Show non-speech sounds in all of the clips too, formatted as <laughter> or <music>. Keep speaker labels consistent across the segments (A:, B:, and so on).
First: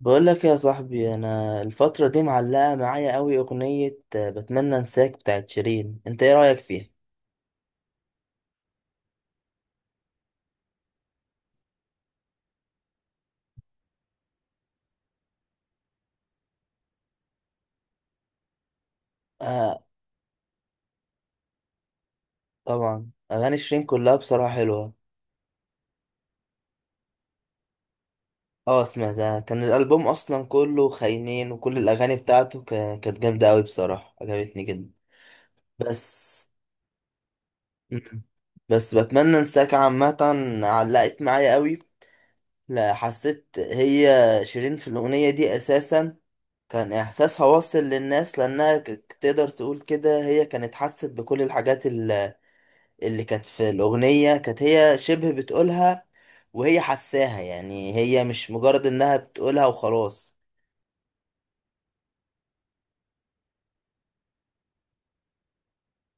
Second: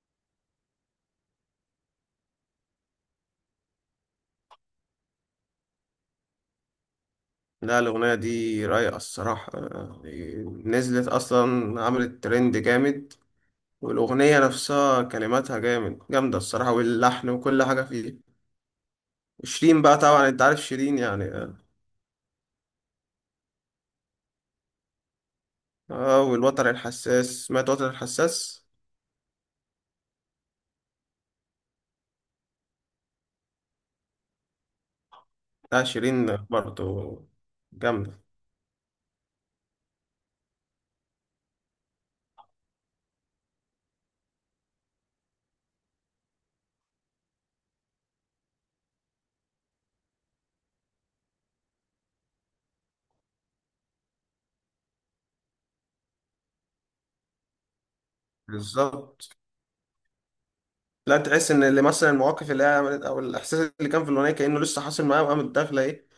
A: بقول لك يا صاحبي، انا الفترة دي معلقة معايا قوي اغنية بتمنى انساك بتاعت شيرين. انت ايه رأيك فيها؟
B: لا، الأغنية دي رايقة الصراحة آه، نزلت أصلا عملت ترند جامد. والأغنية نفسها كلماتها جامدة الصراحة، واللحن وكل حاجة فيه. شيرين
A: آه،
B: بقى طبعا أنت عارف شيرين يعني آه.
A: طبعا اغاني شيرين كلها بصراحة حلوة.
B: آه، والوتر الحساس، سمعت وتر الحساس.
A: اه، سمعتها، كان الالبوم اصلا كله خاينين وكل الاغاني بتاعته كانت جامدة قوي بصراحة، عجبتني جدا.
B: لا
A: بس.
B: شيرين برضه جامدة.
A: مم. بس بتمنى انساك عامة. علقت معايا قوي. لا، حسيت هي شيرين في الاغنية دي اساسا كان إحساسها واصل للناس، لأنها تقدر تقول كده، هي كانت حست بكل الحاجات اللي كانت في الأغنية، كانت هي شبه بتقولها. وهي حساها، يعني هي مش مجرد إنها
B: بالظبط.
A: بتقولها وخلاص.
B: لا، تحس إن اللي مثلا المواقف اللي هي عملت أو الإحساس اللي كان في الأغنية كأنه لسه حاصل معاه، وقامت داخلة إيه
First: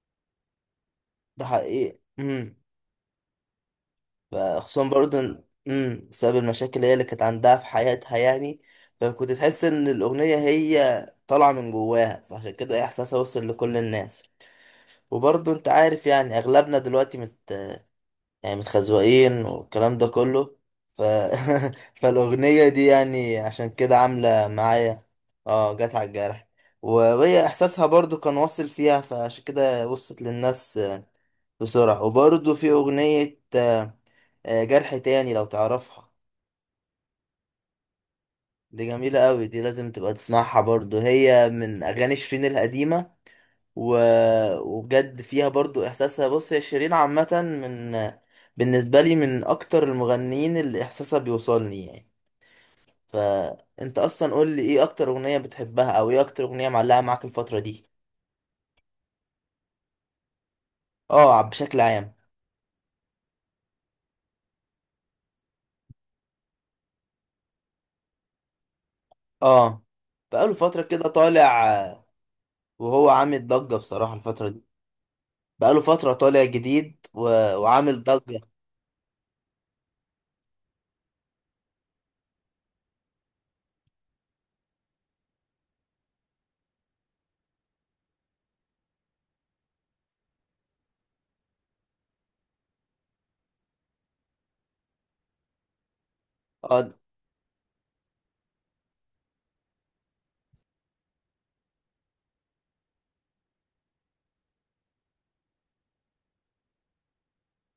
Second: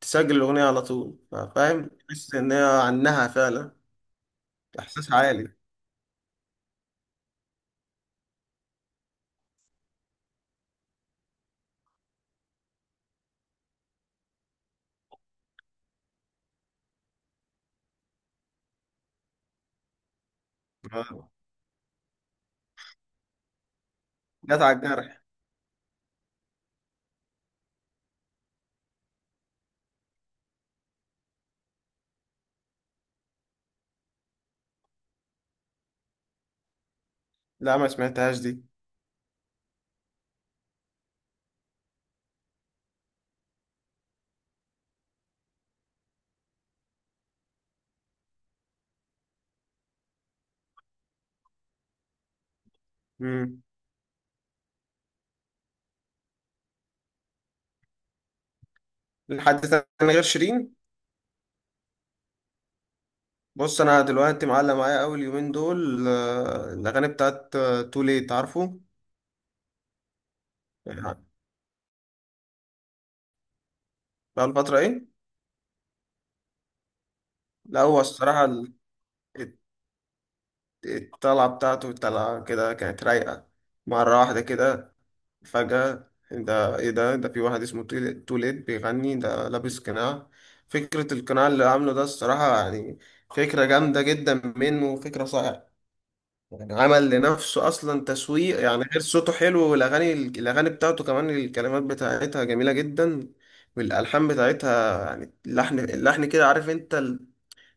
B: تسجل الأغنية على طول،
A: ده
B: فاهم؟
A: حقيقي.
B: تحس إن هي عنها فعلا.
A: فخصوصا
B: إحساس
A: برضه
B: عالي.
A: بسبب المشاكل هي اللي كانت عندها في حياتها يعني. فكنت تحس إن الأغنية هي طالعة من جواها، فعشان كده إحساسها وصل لكل الناس. وبرضه أنت عارف، يعني أغلبنا دلوقتي يعني متخزوقين والكلام ده كله. ف...
B: آه.
A: <laughs> فالأغنية دي يعني عشان كده عاملة
B: جت على
A: معايا.
B: الجرح.
A: اه، جت على الجرح. وهي إحساسها برضو كان واصل فيها، فعشان كده وصلت للناس بسرعة. وبرضو في أغنية جرح تاني، لو تعرفها.
B: لا ما سمعتهاش دي.
A: دي جميلة قوي، دي لازم تبقى تسمعها برضو، هي من أغاني شيرين القديمة. و... وبجد فيها برضو احساسها. بص هي شيرين عامة، بالنسبة لي من اكتر المغنيين اللي احساسها بيوصلني يعني.
B: امم
A: فانت اصلا قول لي: ايه اكتر اغنية بتحبها، او ايه اكتر اغنية معلقة معاك الفترة دي؟
B: لحد تاني غير شيرين؟
A: اه، بشكل عام.
B: بص انا دلوقتي معلق معايا اول يومين دول آه، الاغاني بتاعت تو ليت، عارفه؟
A: اه، بقاله فترة كده
B: يعني
A: طالع وهو عامل ضجة بصراحة
B: بقى
A: الفترة دي.
B: الفتره ايه.
A: بقاله فترة طالع جديد
B: لا هو
A: وعامل ضجة.
B: الصراحه الت- الطلعه بتاعته، الطلعه كده كانت رايقه مره واحده كده فجاه. ده ايه ده؟ في واحد اسمه تو ليت بيغني، ده لابس قناع. فكره القناع اللي عامله ده الصراحه يعني فكره جامده جدا منه وفكره صح. يعني
A: اه،
B: عمل لنفسه اصلا تسويق. يعني غير صوته حلو، والاغاني بتاعته كمان الكلمات بتاعتها جميله جدا. والالحان بتاعتها يعني اللحن كده، عارف انت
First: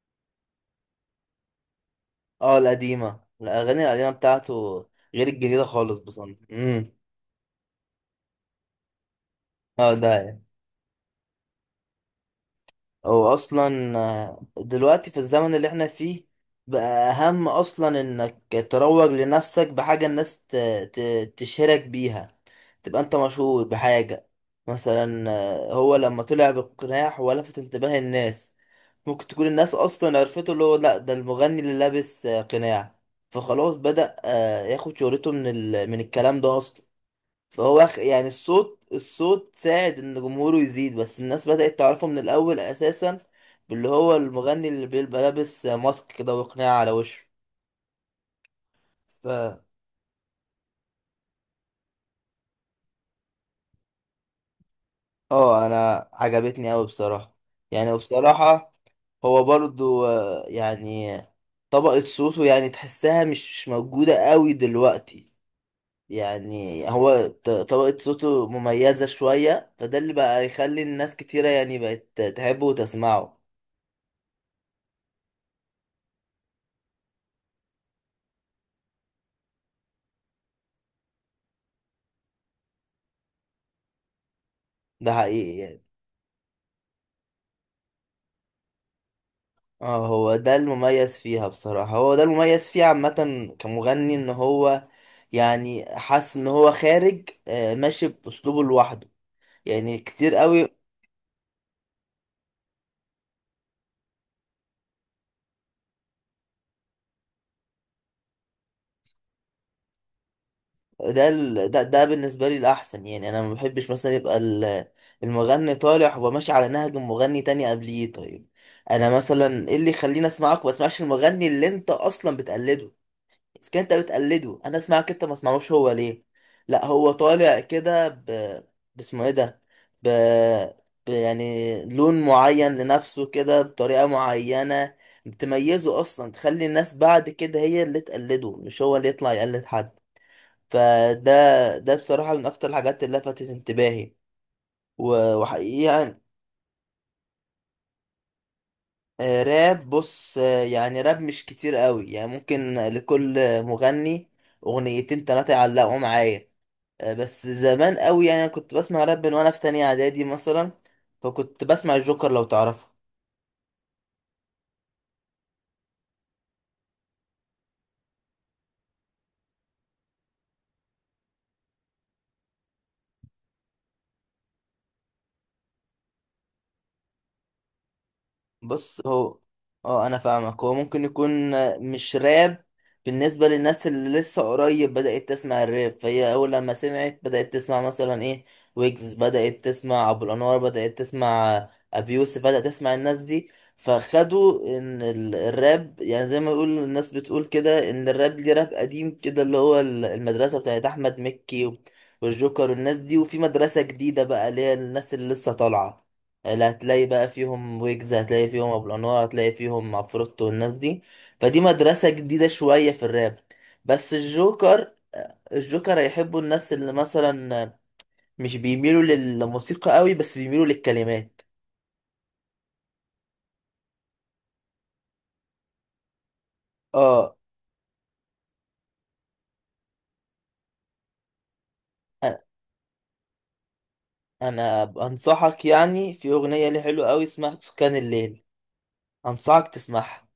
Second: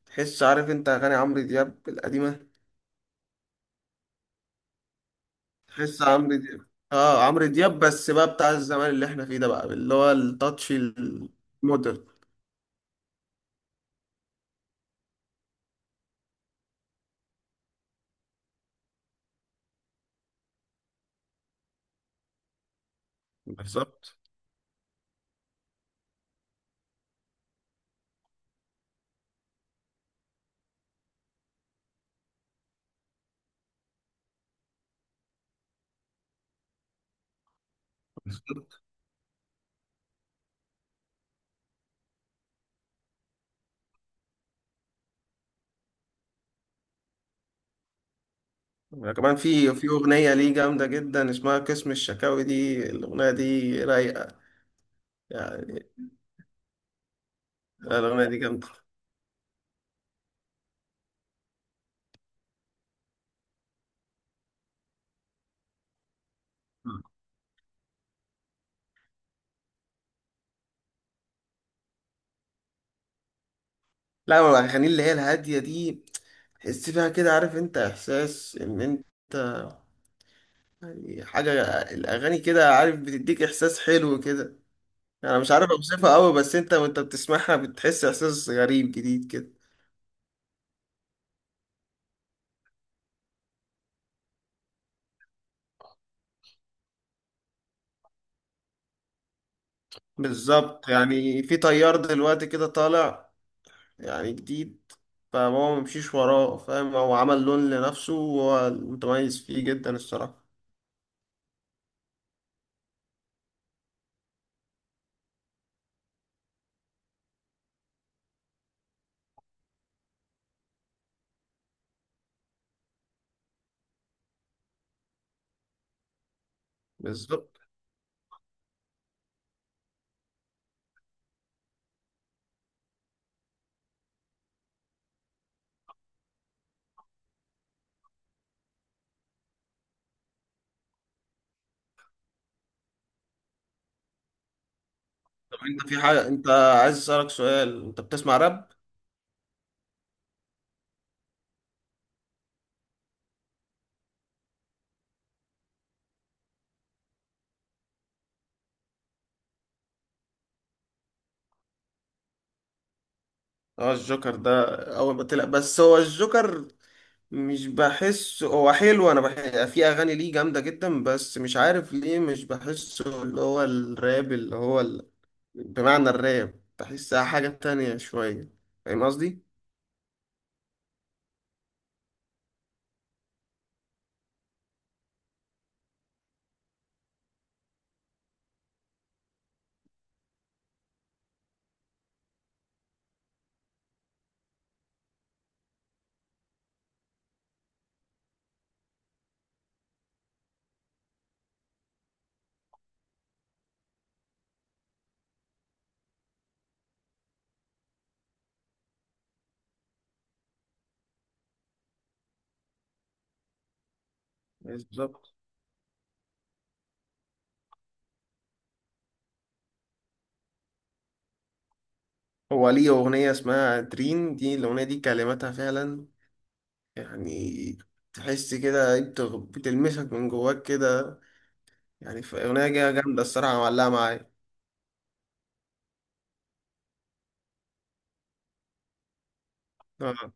B: تحس، عارف انت اغاني عمرو دياب القديمه،
A: اه، الاغاني القديمة بتاعته غير الجديدة خالص
B: تحس
A: بصراحة.
B: عمرو دياب. اه عمرو دياب بس بقى بتاع الزمان اللي احنا فيه ده، بقى
A: اه،
B: اللي هو
A: ده يعني.
B: التاتش المودرن.
A: هو اصلا دلوقتي في الزمن اللي احنا فيه بقى اهم اصلا انك تروج لنفسك بحاجة الناس تشهرك بيها، تبقى انت مشهور
B: بالظبط.
A: بحاجة. مثلا هو لما طلع بالقناع هو لفت انتباه الناس. ممكن تكون الناس اصلا عرفته اللي هو: لا ده المغني اللي لابس قناع. فخلاص بدأ ياخد شهرته من الكلام ده اصلا. فهو يعني الصوت ساعد ان جمهوره يزيد، بس الناس بدأت تعرفه من الاول اساسا باللي هو المغني اللي بيبقى لابس ماسك كده وقناع على وشه. ف
B: كمان في اغنيه ليه جامده جدا اسمها قسم الشكاوي، دي الاغنيه دي رايقه
A: اه،
B: يعني،
A: انا عجبتني قوي بصراحة، يعني،
B: الاغنيه دي جامده.
A: وبصراحة، هو برضو يعني طبقة صوته يعني تحسها مش موجودة قوي دلوقتي. يعني هو طبقة صوته مميزة شوية، فده اللي بقى يخلي الناس كتيرة يعني بقت تحبه وتسمعه.
B: لا هو الأغاني اللي هي الهادية دي تحس فيها كده، عارف انت، إحساس إن انت يعني حاجة. الأغاني كده، عارف، بتديك إحساس حلو كده.
A: ده
B: أنا مش
A: حقيقي
B: عارف
A: يعني.
B: أوصفها أوي بس انت وانت بتسمعها بتحس إحساس غريب جديد كده.
A: اه، هو ده المميز فيها بصراحة، هو ده المميز فيه عامة كمغني، ان هو يعني حاسس ان هو خارج، ماشي باسلوبه لوحده، يعني كتير قوي.
B: بالظبط، يعني في تيار دلوقتي كده طالع يعني جديد، فهو ممشيش وراه، فاهم؟ هو عمل لون لنفسه وهو متميز فيه جدا الصراحة.
A: ده بالنسبة لي الاحسن يعني. انا ما بحبش مثلا يبقى المغني طالع هو ماشي على نهج مغني تاني قبليه. طيب، انا مثلا ايه اللي يخليني اسمعك وما اسمعش المغني اللي انت اصلا بتقلده؟ بس كده انت بتقلده، انا اسمعك انت ما اسمعوش هو ليه؟ لا، هو
B: بالظبط.
A: طالع كده باسمه ايه ده ب... يعني لون معين لنفسه كده بطريقة معينة، بتميزه اصلا، تخلي الناس بعد كده هي اللي تقلده مش هو اللي يطلع يقلد حد. فده بصراحة من اكتر الحاجات اللي لفتت انتباهي،
B: طب انت
A: وحقيقة
B: في
A: يعني،
B: حاجة، انت عايز أسألك سؤال، انت بتسمع راب؟
A: راب؟ بص يعني راب مش كتير قوي يعني، ممكن لكل مغني اغنيتين تلاتة يعلقوا معايا. بس زمان قوي يعني، انا كنت بسمع راب من وانا في تانية اعدادي مثلا. فكنت بسمع الجوكر، لو تعرفه.
B: اه الجوكر ده اول ما طلع. بس هو الجوكر مش بحس هو حلو. انا بحس في اغاني ليه جامده جدا، بس مش عارف ليه مش بحسه، اللي هو الراب اللي هو ال... بمعنى الراب بحسها حاجه تانية شويه،
A: بص
B: فاهم قصدي؟
A: اه، انا فاهمك. هو ممكن يكون مش راب بالنسبة للناس اللي لسه قريب بدأت تسمع الراب، فهي اول لما سمعت بدأت تسمع مثلا ايه، ويجز، بدأت تسمع ابو الانوار، بدأت تسمع ابي يوسف، بدأت تسمع الناس دي. فخدوا ان الراب يعني زي ما يقول الناس، بتقول كده ان الراب ليه راب قديم كده اللي هو المدرسة بتاعت احمد مكي والجوكر والناس دي، وفي مدرسة جديدة بقى اللي هي الناس اللي لسه طالعة، اللي هتلاقي بقى فيهم ويجز، هتلاقي فيهم ابو الانوار، هتلاقي فيهم عفروتو والناس دي. فدي مدرسة جديدة شوية في الراب. بس الجوكر
B: بالظبط.
A: الجوكر هيحبوا الناس اللي مثلا مش بيميلوا للموسيقى قوي، بس بيميلوا للكلمات.
B: هو ليه اغنيه اسمها دريم، دي الاغنيه دي كلماتها فعلا
A: اه،
B: يعني، تحس كده بتلمسك من جواك كده. يعني
A: أ-
B: في اغنيه جامده الصراحه معلقه معايا.
A: انا انصحك يعني، في اغنية ليه حلوة قوي اسمها سكان الليل، انصحك تسمعها.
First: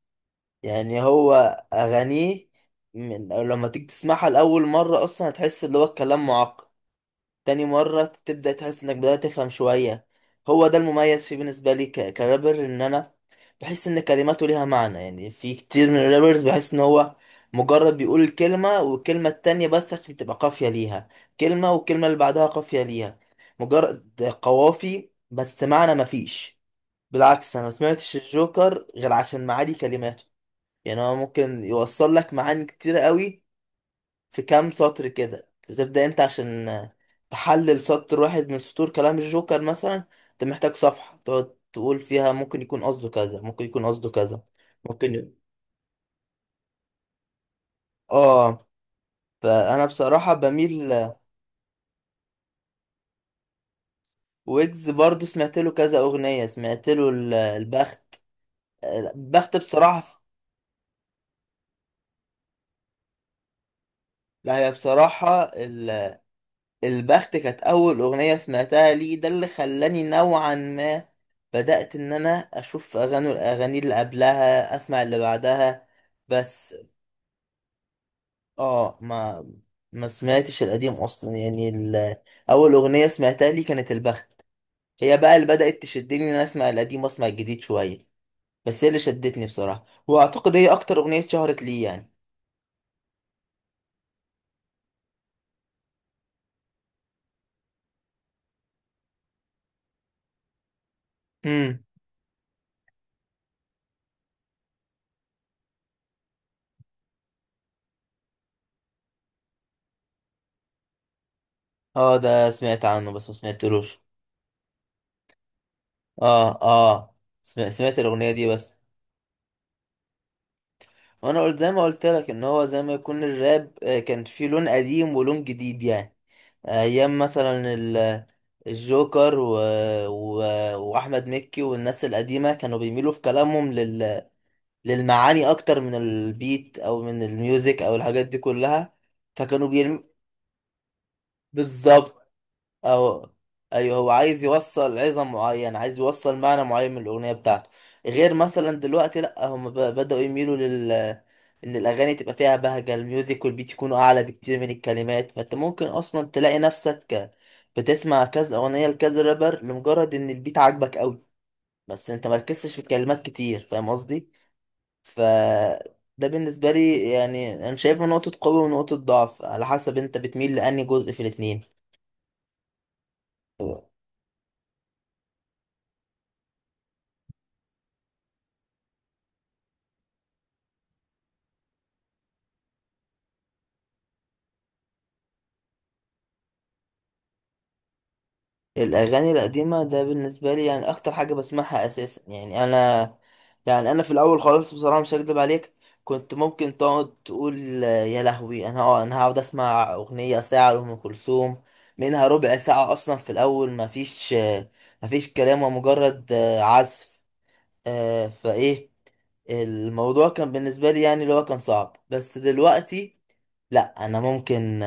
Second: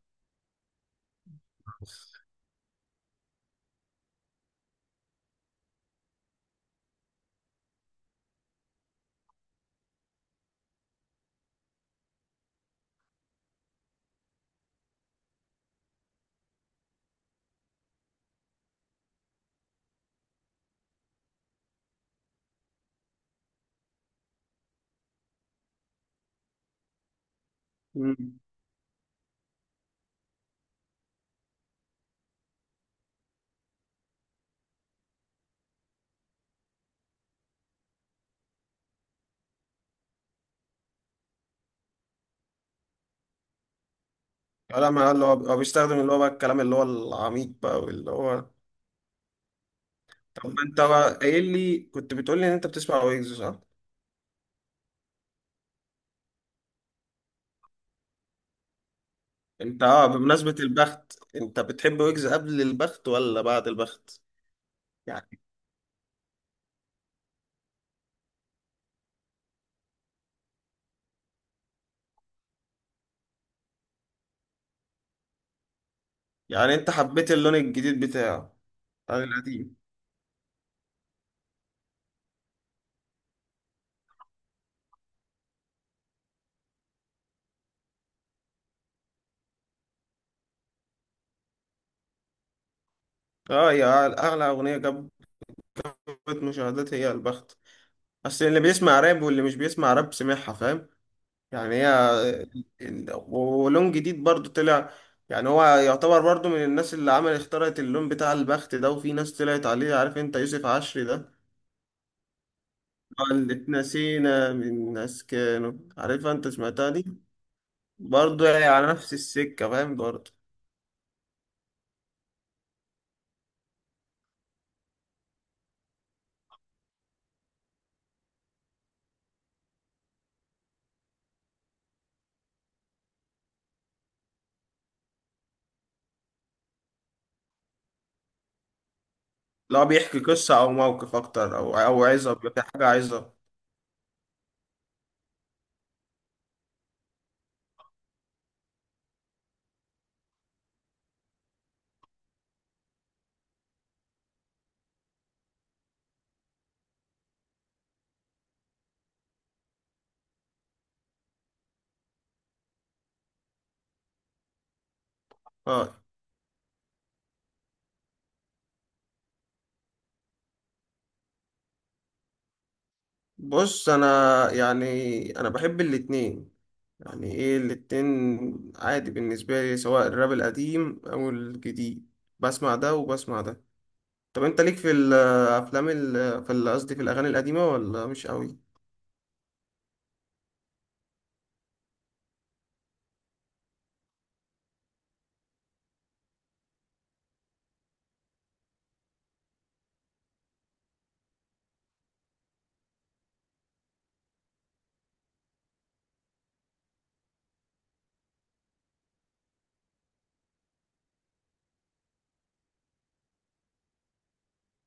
A: يعني هو اغانيه من لما تيجي تسمعها لاول مرة اصلا هتحس اللي هو الكلام معقد، تاني مرة تبدأ تحس انك بدأت تفهم شوية. هو ده المميز فيه بالنسبة لي كرابر، ان انا بحس ان كلماته ليها معنى. يعني في كتير من الرابرز بحس ان هو مجرد بيقول الكلمة والكلمة التانية بس عشان تبقى قافية ليها، كلمة والكلمة اللي بعدها قافية ليها، مجرد قوافي بس، معنى مفيش. بالعكس، انا ما سمعتش
B: اه.
A: الجوكر غير عشان معاني كلماته. يعني هو ممكن يوصل لك معاني كتير قوي في كام سطر كده، تبدأ انت عشان تحلل سطر واحد من سطور كلام الجوكر مثلا، انت محتاج صفحة تقعد تقول فيها ممكن يكون قصده كذا، ممكن يكون قصده كذا،
B: لا ما
A: ممكن
B: اللي هو
A: ي-
B: هو بيستخدم اللي هو بقى الكلام اللي هو العميق بقى واللي هو.
A: اه، فانا بصراحة
B: طب ما انت
A: بميل.
B: بقى قايل لي، كنت بتقول لي ان انت بتسمع ويجز، صح؟
A: ويجز برضو سمعت له كذا اغنية، سمعت له البخت. البخت
B: انت اه
A: بصراحة.
B: بمناسبة البخت، انت بتحب ويجز قبل البخت ولا بعد البخت؟
A: لا، هي
B: يعني.
A: بصراحة، البخت كانت أول أغنية سمعتها ليه، ده اللي خلاني نوعا ما بدأت إن أنا أشوف الأغاني اللي قبلها، أسمع اللي بعدها.
B: يعني
A: بس.
B: انت حبيت اللون الجديد بتاعه
A: آه،
B: عن
A: ما
B: القديم.
A: ما سمعتش القديم أصلا يعني أول أغنية سمعتها ليه كانت البخت. هي بقى اللي بدأت تشدني إن أنا أسمع القديم وأسمع الجديد شوية. بس هي اللي شدتني بصراحة، وأعتقد هي أكتر أغنية شهرت ليه يعني.
B: اه، اعلى اغنية جابت مشاهدات هي البخت. بس اللي بيسمع راب واللي مش بيسمع راب سمعها، فاهم؟ يعني
A: امم
B: هي ال- ولون جديد برضو طلع. يعني هو يعتبر برضو من الناس اللي عمل اخترعت اللون بتاع البخت ده، وفي ناس طلعت عليه، عارف انت يوسف عشري ده
A: آه، ده سمعت عنه بس ما
B: اللي
A: سمعتلوش.
B: اتنسينا من ناس كانوا عارفها انت،
A: آه،
B: سمعتها دي؟
A: آه، سمعت الأغنية
B: برضو
A: دي
B: يعني
A: بس.
B: على نفس السكة، فاهم برضو؟
A: وانا قلت زي ما قلت لك ان هو زي ما يكون الراب كان فيه لون قديم ولون جديد يعني. ايام مثلا الجوكر و... واحمد مكي والناس القديمه كانوا بيميلوا في كلامهم للمعاني اكتر من البيت او من الميوزك او الحاجات دي كلها. فكانوا
B: لو
A: بيرم...
B: بيحكي قصة او موقف اكتر او
A: بالظبط
B: عظة، بيبقى في حاجة
A: أو
B: عظة.
A: أيوه، هو عايز يوصل عظم معين، عايز يوصل معنى معين من الأغنية بتاعته. غير مثلا دلوقتي، لأ هم بدأوا يميلوا إن الأغاني تبقى فيها بهجة الميوزك والبيت يكونوا أعلى بكتير من الكلمات، فأنت ممكن أصلا تلاقي نفسك بتسمع كذا أغنية لكذا رابر لمجرد إن البيت عاجبك أوي، بس أنت مركزتش في الكلمات كتير. فاهم قصدي؟ ف
B: اه.
A: ده بالنسبة لي يعني، أنا شايفه نقطة قوة ونقطة ضعف على حسب أنت بتميل لأنهي جزء في الاتنين.
B: بص انا يعني انا بحب الاتنين. يعني ايه الاتنين عادي بالنسبة لي، سواء الراب القديم او الجديد بسمع ده وبسمع ده. طب انت ليك في الافلام ال- في ال- قصدي في الاغاني القديمة ولا مش قوي؟
A: الاغاني القديمه ده بالنسبه لي يعني اكتر حاجه بسمعها اساسا، يعني انا، يعني انا في الاول خالص بصراحه، مش هكدب عليك، كنت ممكن تقعد تقول يا لهوي، انا هقعد اسمع اغنيه ساعه لام كلثوم، منها ربع ساعه اصلا في الاول ما فيش ما فيش كلام، ومجرد عزف. فايه الموضوع كان بالنسبه لي يعني اللي هو كان صعب، بس دلوقتي لا، انا ممكن،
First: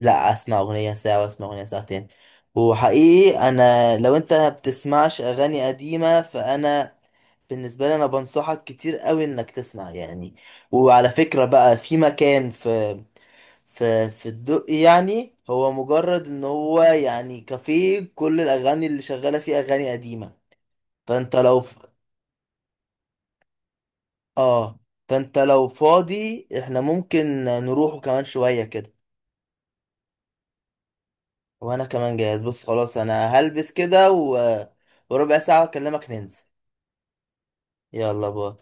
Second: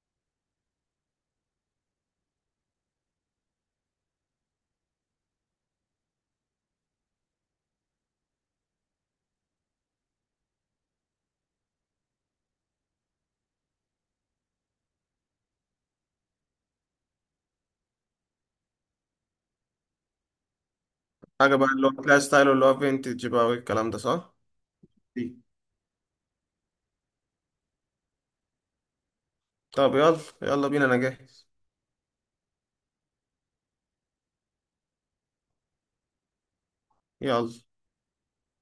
A: لا، اسمع اغنيه ساعه واسمع اغنيه ساعتين. وحقيقي، انا لو انت ما بتسمعش اغاني قديمه فانا بالنسبه لي انا بنصحك كتير قوي انك تسمع يعني. وعلى فكره بقى، في مكان في الدق، يعني هو مجرد ان هو يعني كافيه، كل الاغاني اللي شغاله فيه اغاني قديمه. فانت
B: حاجة
A: لو
B: بقى
A: ف...
B: اللي هو تلاقي ستايل اللي هو فينتج بقى والكلام ده، صح؟
A: اه
B: دي.
A: فانت لو فاضي احنا ممكن نروحه كمان شويه كده.
B: طب يلا يلا بينا انا جاهز.
A: وانا كمان جاهز. بص خلاص، انا هلبس كده وربع ساعة اكلمك، ننزل.
B: يلا.
A: يلا، باي.